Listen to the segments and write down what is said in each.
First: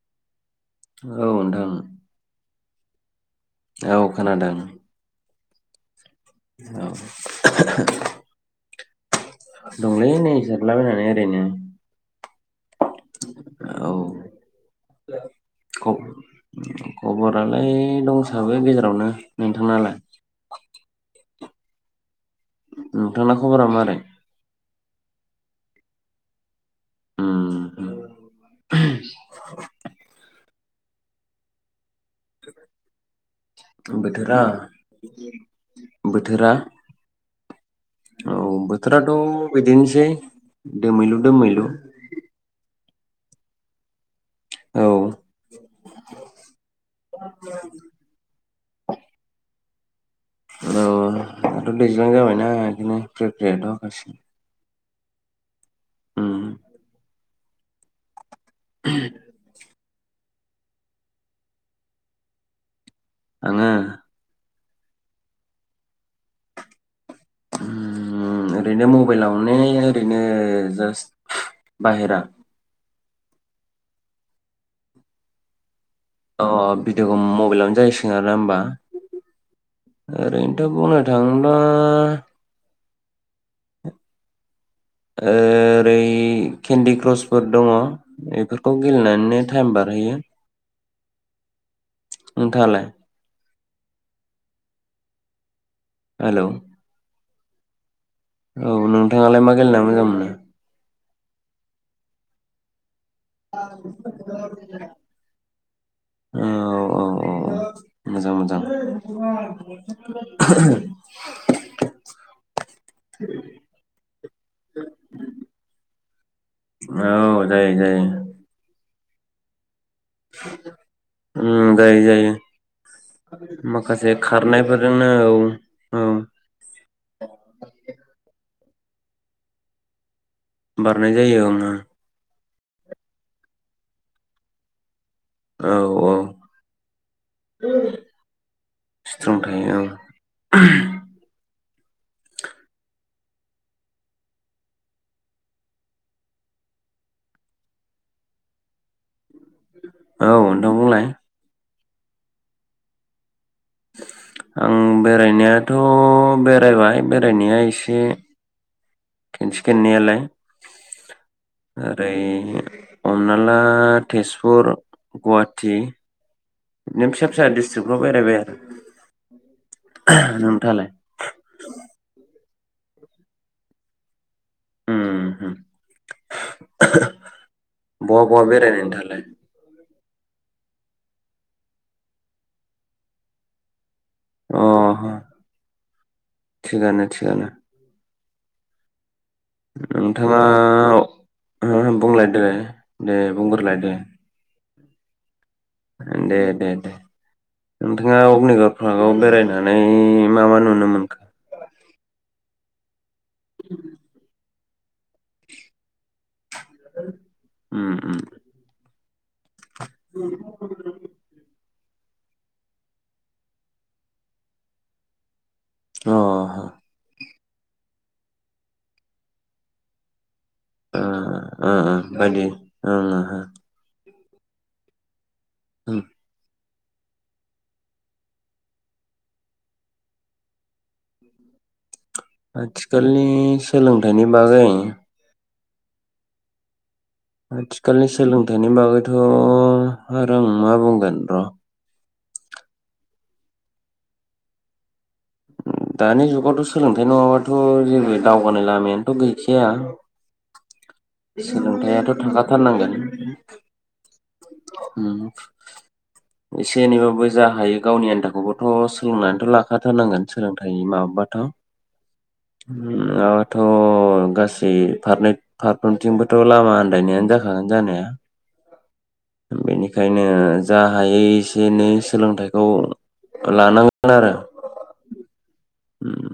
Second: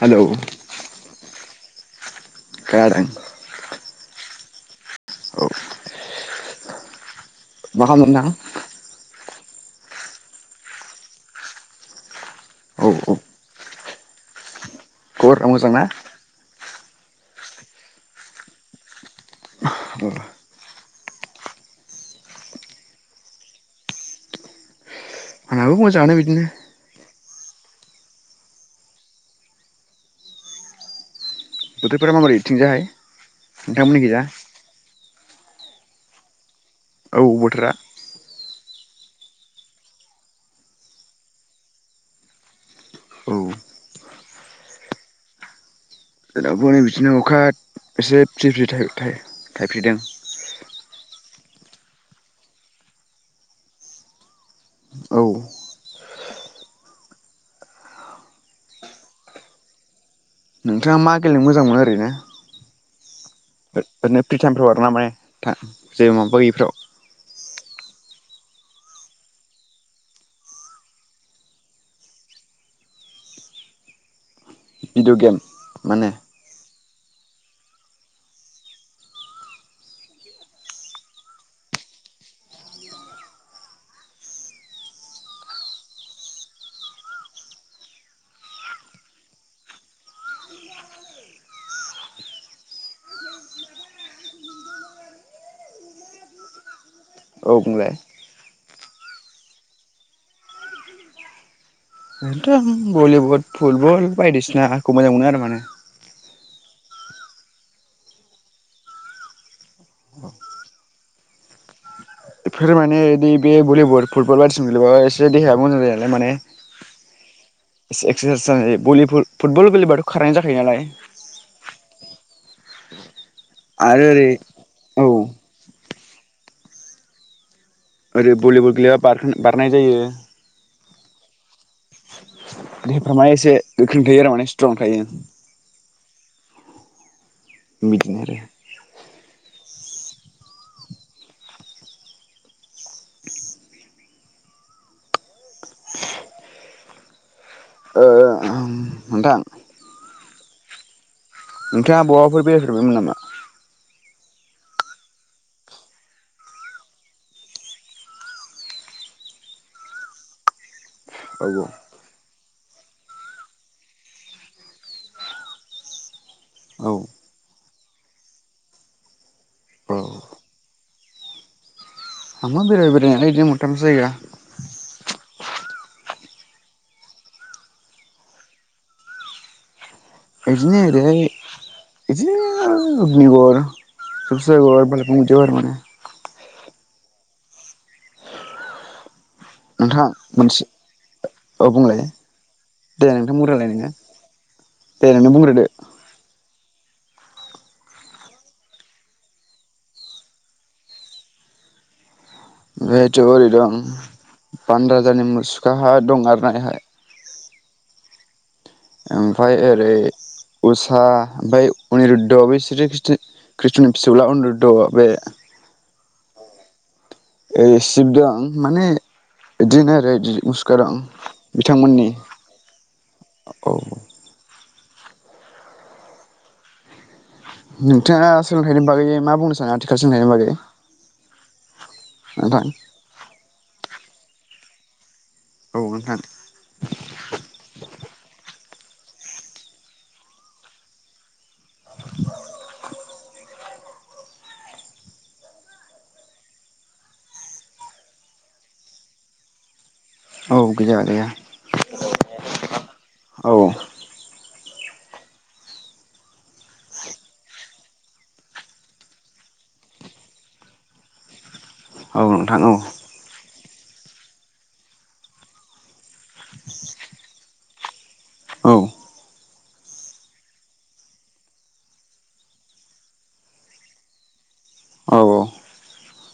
Hello औ नोंथां खोनादों औ खोनादों औ औ बाहा मोनना हा दंलै नै जिरलाबायनानै ओरैनो औ औ औ खबरा मोजां ना ख- खबरालाय दंसाबो गेजेरावनो नोंथांनालाय औ नोंथांना खबरा मारै आंहाबो मोजाङानो बिदिनो उम बोथोरफोरा माबोरै थिंजाहाय नोंथांमोननि खिजा बोथोरा बोथोरा औ बोथोरा [inaudible] थोराथ बिदिनसै दोमैलु दोमैलु औ औ [unintelligible] अखा एसे फ्रि फ्रि थाइ थाइ थायफ्रिदों अ दाथ' दैज्लां जाबायना ओंखायनो फ्रि फ्रियाथ हाखासिगोन औ उम। [unintelligible] नोंथाङा मा गेलेनो मोजां मोनो ओरैनो आङो [unintelligible] [unintelligible] उम ओरैनो मबाइलावनो ओरैनो जास्ट बाहेरा भिडिअ गेम माने अ भिडअग मबाइलावनो जायोय सिगोन आरोना ओमबा ओरैनोथ' बुंनो थाङोब्ला ओ रै केन्दि क्रसफोर दङ एफोरखौ गेलेनानैनो टाइम बारहोयो नोंथांआलाय हेलौ, औ बुंलाय औ नोंथाङालाय मा गेलेना मोजां मोनो [unintelligible] भलिवद फुलबल बायदिसिना खौ मोजां मोनो आरो माने ओ औ औ औ मोजां मोजां बेफोर माने एदि बे भलिबल फुटबल एसे देहाया मोजां जायो। लेन माने [unintelligible] औ जायो जायो [unintelligible] नालाय [inaudible] उ जायो जायो। आरो माखासे ओरै खारनायफोरजोंनो औ ओ ओरै भलिबल गेलेबा बारहोन बारनाय जायो। बारनाय जायो ओं ओं [unintelligible] माएसे गोख्रों थायो आरो माने स्ट्रं थायो। औ-औ बिदिनो आरो सिट्रं थायो ओं ओओ नोंथां औ नोंथां बुंलाय नोंथाङा बहाफोर बेरायफेरबायमोन नामा? आं बेरायनायाथ' बेरायबाय बेरायनाया एसे खेनसे खेननैयालाय औ ओरै हमना ला तेजपुर गुवाहाटी औ [unintelligible] जोबाव बेरायबाय आरो औ नोंथाङालाय [inaudible] थांबा बेराय बेरायनायालाय बिदिनो मोनथामसो जायगा उम बहा बहा बेरायनाय नोंथाङालाय? बिदिनो ओरैहाय बिदिनो अग्निगड़ अ [unintelligible] थिगानो थिगानो नोंथां नोंथाङा मोनसे बुंलाय देलाय दे बुंग्रोलाय दे दे नोंनो बुंग्रोदो दे दे दे नोंथाङा अग्निगड़ पार्कआव बेरायनानै मा मा नुनो मोनखो? ओमफ्राय [unintelligible] बानरा जानि फुजानि मुसुखाहा दं आरोना एहाय उम उम ओमफाय ओरै उसा ओमफाय अनिरुद्र बै स्रि खृष्णनि फिसौला अनिरुद्र बे अ सिब दं माने बिदिनो आरो मुसुखा दं ओ ओ ओ बिथांमोननि बायदि ओं ओहो औ औ औ नोंथाङा सोलोंथाइनि बागै मा बुंनो सानो आथिखाल सोलोंथाइनि बागै? नोंथां आथिखालनि सोलोंथाइ। नि बागै औ नोंथां आथिखालनि सोलोंथाइनि बागैथ' आरो आं मा बुंगोन र' [inaudible] दानि जुगावथ' सोलोंथाइ नङाबाथ' जेबो दावगानाय लामायानोथ' गैखाया औ गैया गैया सोलोंथायाथ' थाखाथारनांगोन औ एसे एनैबाबो जा हायो गावनि आन्थाखौबोथ' सोलोंनानैथ' लाखाथारनांगोन सोलोंथाइनि माबा बाथ' औ नोंथां औ औ थ' गासै फारनै फारफ्रोमथिंबोथ' लामा आन्दायनायानो जाखागोन जानाया औ बेनिखायनो जा हायै एसे एनै सोलोंथाइखौ लानांगोन आरो औ उम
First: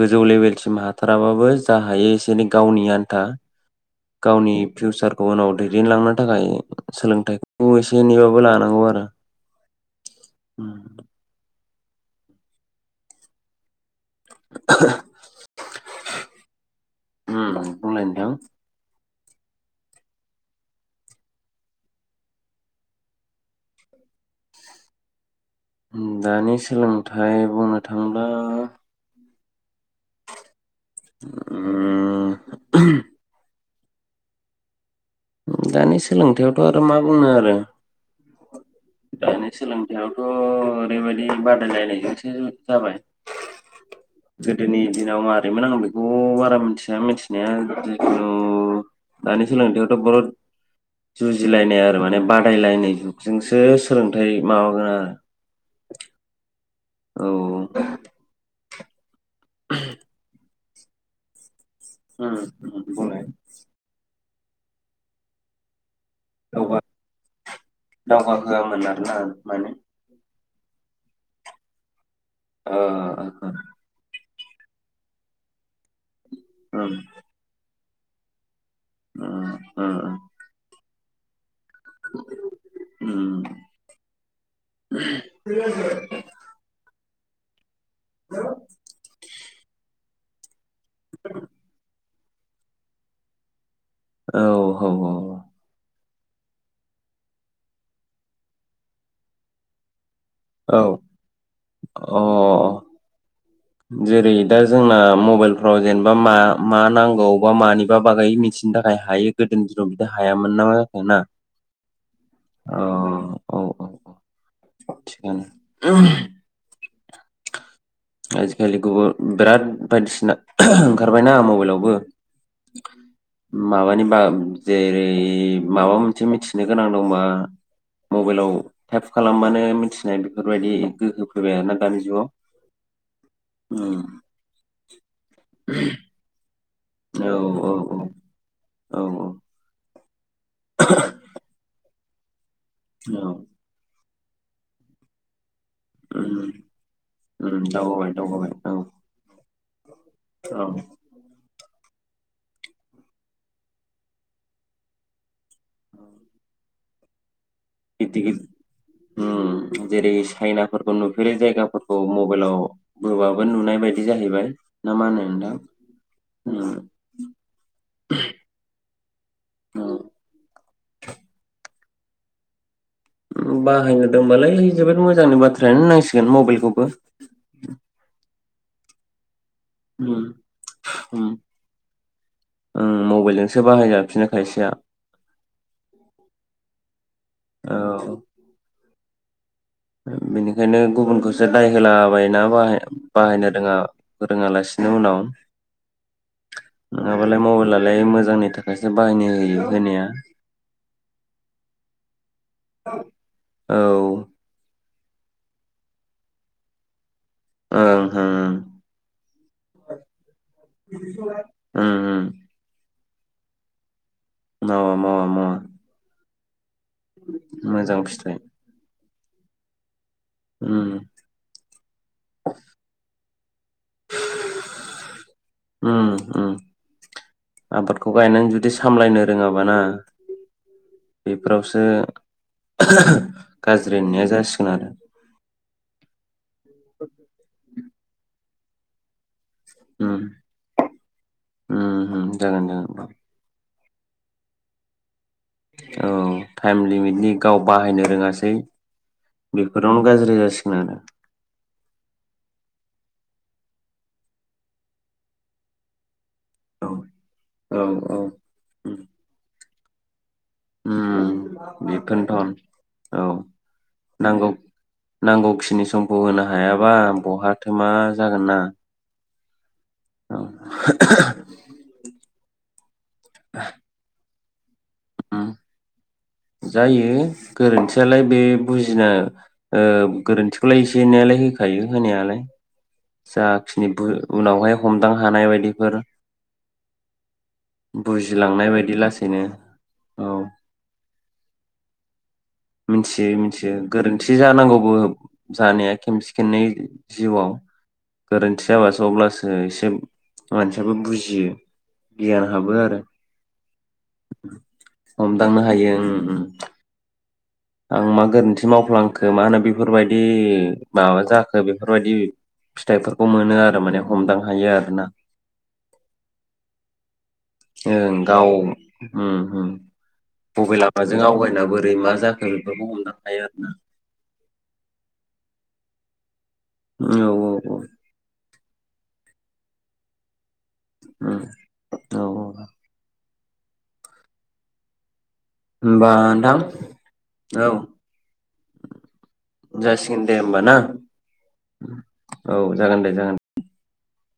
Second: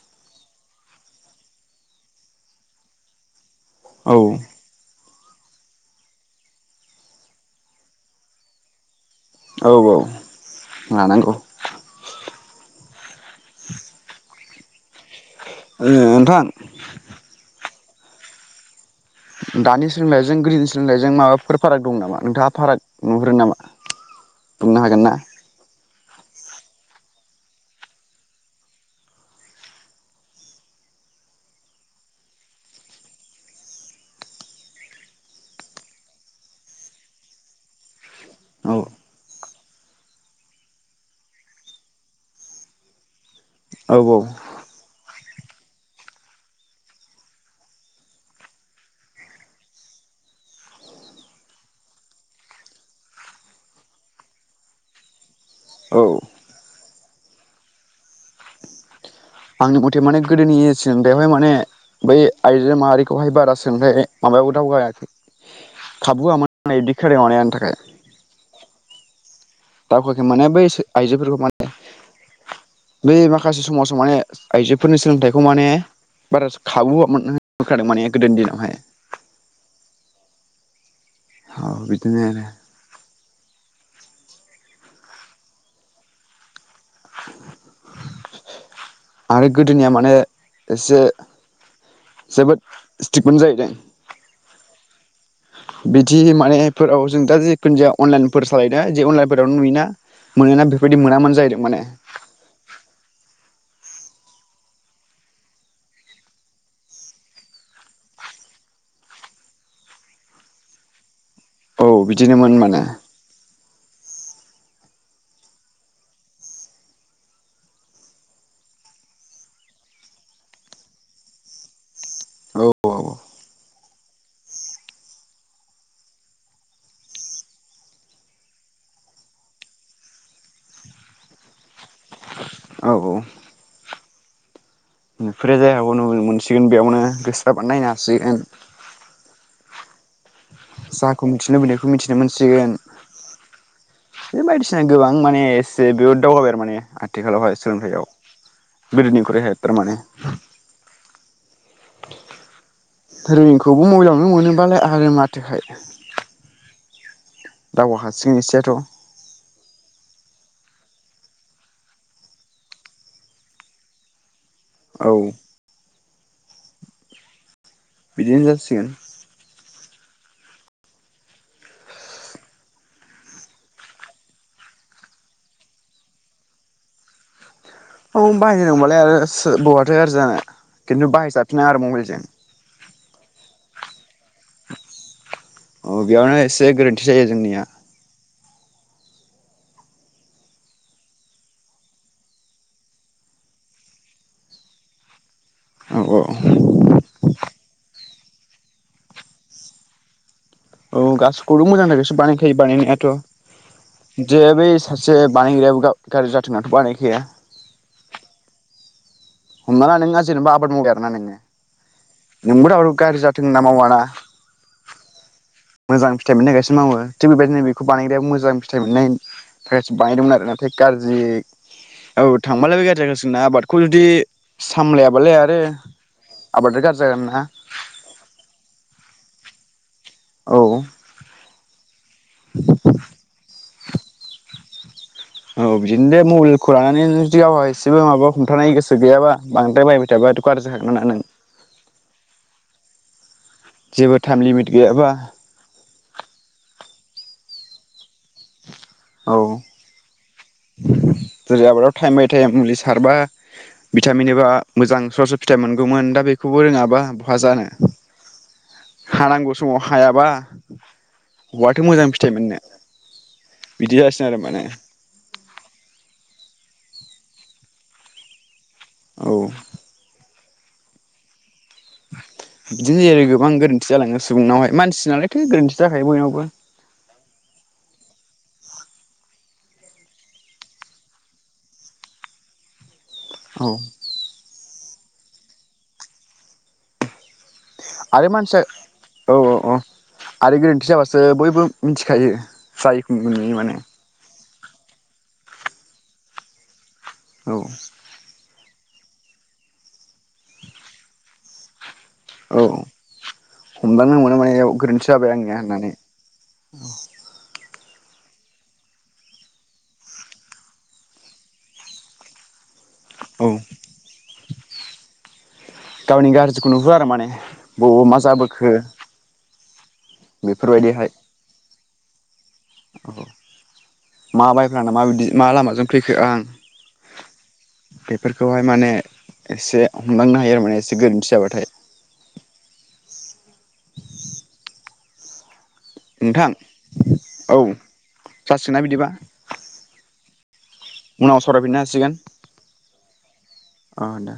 गोजौ लेभेलसिम हाथाराबाबो जा हायो एसे एनै गावनि आन्था औ गावनि फिउसारखौ उनाव दैदेनलांनो थाखाय सोलोंथाइखौ एसे एनैबाबो लानांगौ आरो औ औ लानांगौ [unintelligible] नोंथां ओम बुंनाय नोंथां। दानि सोलोंथाइजों गोदोनि सोलोंथाइजों माबाफोर फाराग दं नामा नोंथाङा फाराग नुहरो नामा बुंनो हागोन ना? दानि सोलोंथाइ बुंनो थाङोब्ला ओम दानि सोलोंथायावथ' आरो मा बुंनो आरो औ दानि सोलोंथायावथ' ओरैबायदि बादायलायनायजोंसो जाबाय। औ औ गोदोनि दिनाव मा [unintelligible] आं बेखौ बारा मिथिया मिथिनाया जिखुनु दानि सोलोंथायाव बहुत जुजिलायनाय आरो माने बादायलायनाय जुगजोंसो सोलोंथाइ माबागोन आरो औ औ आंनि मथे माने गोदोनि जों बेवहाय माने बै उम उम आइजो बुंनाय माहारिखौहाय बारा सोंलोंथाइ। माबायावबो दावगायाखै खाबु होआमोन होननाय दावगा बिदि खोनायाव माने आंनि थाखाय दावगा होयामोन आरोना माने दावखोयाखै माने बै आइजोफोरखौ माने ओ बे माखासे समाव माने आइजोफोरनि सोलोंथाइखौ माने बारा उम खाबु होयामोन। [unintelligible] माने गोदो दिनाव हाय। ओ ओ। औ बिदिनो आरो। उम [unintelligible] आरो गोदो निया माने एसे जोबोद स्ट्रिक मोन जाहैदों। औ औ औ। बिदि माने फोराव जों दा जिखुनु जाया अनलाइन फोर सालायो ना इदि अनलाइनवफोरावनो नुयोना। मोनोना औ बेफोर बायदि मोनामोन जाहैदों मानेड। औ अ जेरै दा जोंना मबाइल फ्राव जेनेबा मा मा नांगौ बा मानिबा बागै मिथिनो थाखाय हायो गोदोनि दिनाव बिदि हाया मोनना मा जाखो ना? औ बिदिनो मोन औ माने। औ थिगानो [unintelligible] आजि खालि गुबुन बिराद बायदि सिना ओंखारवबायना मबाइलावबो औ औ माबानि बा जेरै माबा मोनसे मिथिनो गोनां दंबा मबाइलाव टाइप खालाम बानो मिथिनाय बेफोर बायदि गोहो फैबाय आरोना दानि जुगाव। औ ओम। बेफोरो जाय [unintelligible] बेयावनो औ गोसो जाबा औ नायनो हासिगोन। औ जाखौ मिथिनो लुबै बे मिथिनो मोनसिगोन। औ। बे बायदिसिना गोबां माने जे बेबो दावगाबाय उम, थारमाने आथिखालाव हाय उम, सोलोंथाइ याव दावगाबाय दावगाबाय औ गोदो निख्रुइ हाय थारमाने। औ रिं खौबो मबेलावनो मोनो बालाय आरो मा थोखाय। [unintelligible] ओम जेरै चाइना फोरखौ नुफेरै जायगा फोरखौ मबाइलाव बोबाबो नुनाय बायदि जाहैबाय। ना औ मा होनो नोंथां? [inaudible] बिदिनो जासि गोन। बाहाय होदों बालाय जोबोद मोजांनि बाथ्रायानो होननां सिगोन मबाइल खौबो। औ बाहायनो रोंबालाय आरो सो बहाथो' गाज्रि उम जानो खिन्थु बाहाय जाफिना आरो मबाइलजोंष ओम मबाइल जोंसो बाहाय जाफिनो खायसेआ। औ बेयावनो एसे गोरोन्थि जायो जोंनिया। औ [inaudible] बेनिखायनो गुबुनखौसो दाय होलाबायनााहाय बाहायनो रोङा रोङालासिनो उनाव औ औ [inaudible] नङाबालाय मबाइलालाय मोजांनि थाखायसो बाहायनो होयो होनाया औ गासैखौबो मोजांनि थाखायसो बानायखायो औ बानायनायाथ' जे बे सासे बानायग्रायाबो गाज्रि जाथों होनाथ' बानायखाया हुम हुम हमना ला नोंआ जेनोबा आबाद मावबाय आरो ना नों ओं ओं नोंबो दाव गाज्रि जाथोंना मावाना औ म म म [unintelligible] मावो थिग बेबायदिनो बेखौ बानायग्राया मोजां फिथाइ मोननाय [inaudible] बानायदोंमोन आरो नाथाय उम गाज्रि औ थांबालायबो गाज्रि जागासिनो जोंना आबादखौ जुदि सामलायाबालाय आर उम उन आबादखौ गायनानै जुदि सामलायनो रोङाबाना औ बेफोरावसो गाज्रि होननाया जासिगो गोन आरो औ बिदिनो दे मबे खौ लानानै नों जियाव आयस जेबो माबा हमथानाय गोसो गैयाबा बांद्राय बाहायबाय उम थाबाथ' गाज्रि जाखागोनानो। उम उम [inaudible] जेबो टाइम लिमिट गैयाबा औ टाइम लिमिटनि गाव बाहायनो रोङासै औ बेफोरावनो गाज्रि जासि जेरै आबादाव टाइमबाय टाइम मुलि सारबा भिटामिन होबा मोजां स्र स्र फिथाइ मोनगौमोन दा बे बेखौबो रोङाबा बहा औ जानो औ हानांगौ समाव हायाबा बहाथो उम मोजां फिथाइ बेफोरनोथन। मोननो औ बिदि जासिगोन आरो नांगौ माने नांगौखि खिनि समखौ होनो हायाबा बहाथो मा जागोन ना? औ औ बिदिनो जायो आरो गोबां गोरोन्थि जालाङो। सुबुंनावहाय मानसि नालायथो उम गोरोन्थि जाखायो बयनावबो जायो गोरोन्थियालाय बे बुजिनो ओ गोरोन्थिखौलाय एसे एनैयालाय होखायो होनायालाय। औ जाखिनि बो उनावहाय हमदां हानाय बायदिफोर। आरो मानसिया बुजिलांनाय बायदि औ लासैनो औ औ औ आरो गोरोन्थि जाबासो बयबो मिनथिखायो। मिथियो मिथियो गोरोन्थि जानांगौबो। जानाया खेमसे खेमनै। जिउआव औ गोरोन्थि जाबासो अब्लासो एसे मानसियाबो बुजियो। गियान औ हाबो आरो हमदांनो मोनो माने इयाव गोरोन्थि जाबाय आंनिया हमदांनो होननानै। हायो उम उम आं मा गोरोन्थि मावफ्लांखो मा होनो बेफोरबायदि माबा जाखो बेफोरबायदि। फिथाइफोरखौ औ मोनो आरो माने हमदां हायो आरो। ओना। गावनि गाज्रिखौ नुहोआ आरो माने। बबाव मा ओं गाव जाबोखो उम उम बबे लामाजों आवगायना बोरै मा जाखो बेफोरखौ हमदां औ हायो आरोना मा बायफ्लांखोना बिदि मा लामाजों? फैखो आं। औ औ औ। बेफोरखौहाय माने एसे हमदांना माने एसे गोरोन्थि उम जाबाथाय। औ नोंथां औ जासिगोना बिदिबा? जासिगोन दे होमबाना? उनाव सरायफिननो हासिगोन जागोन दे जागोन अ दे।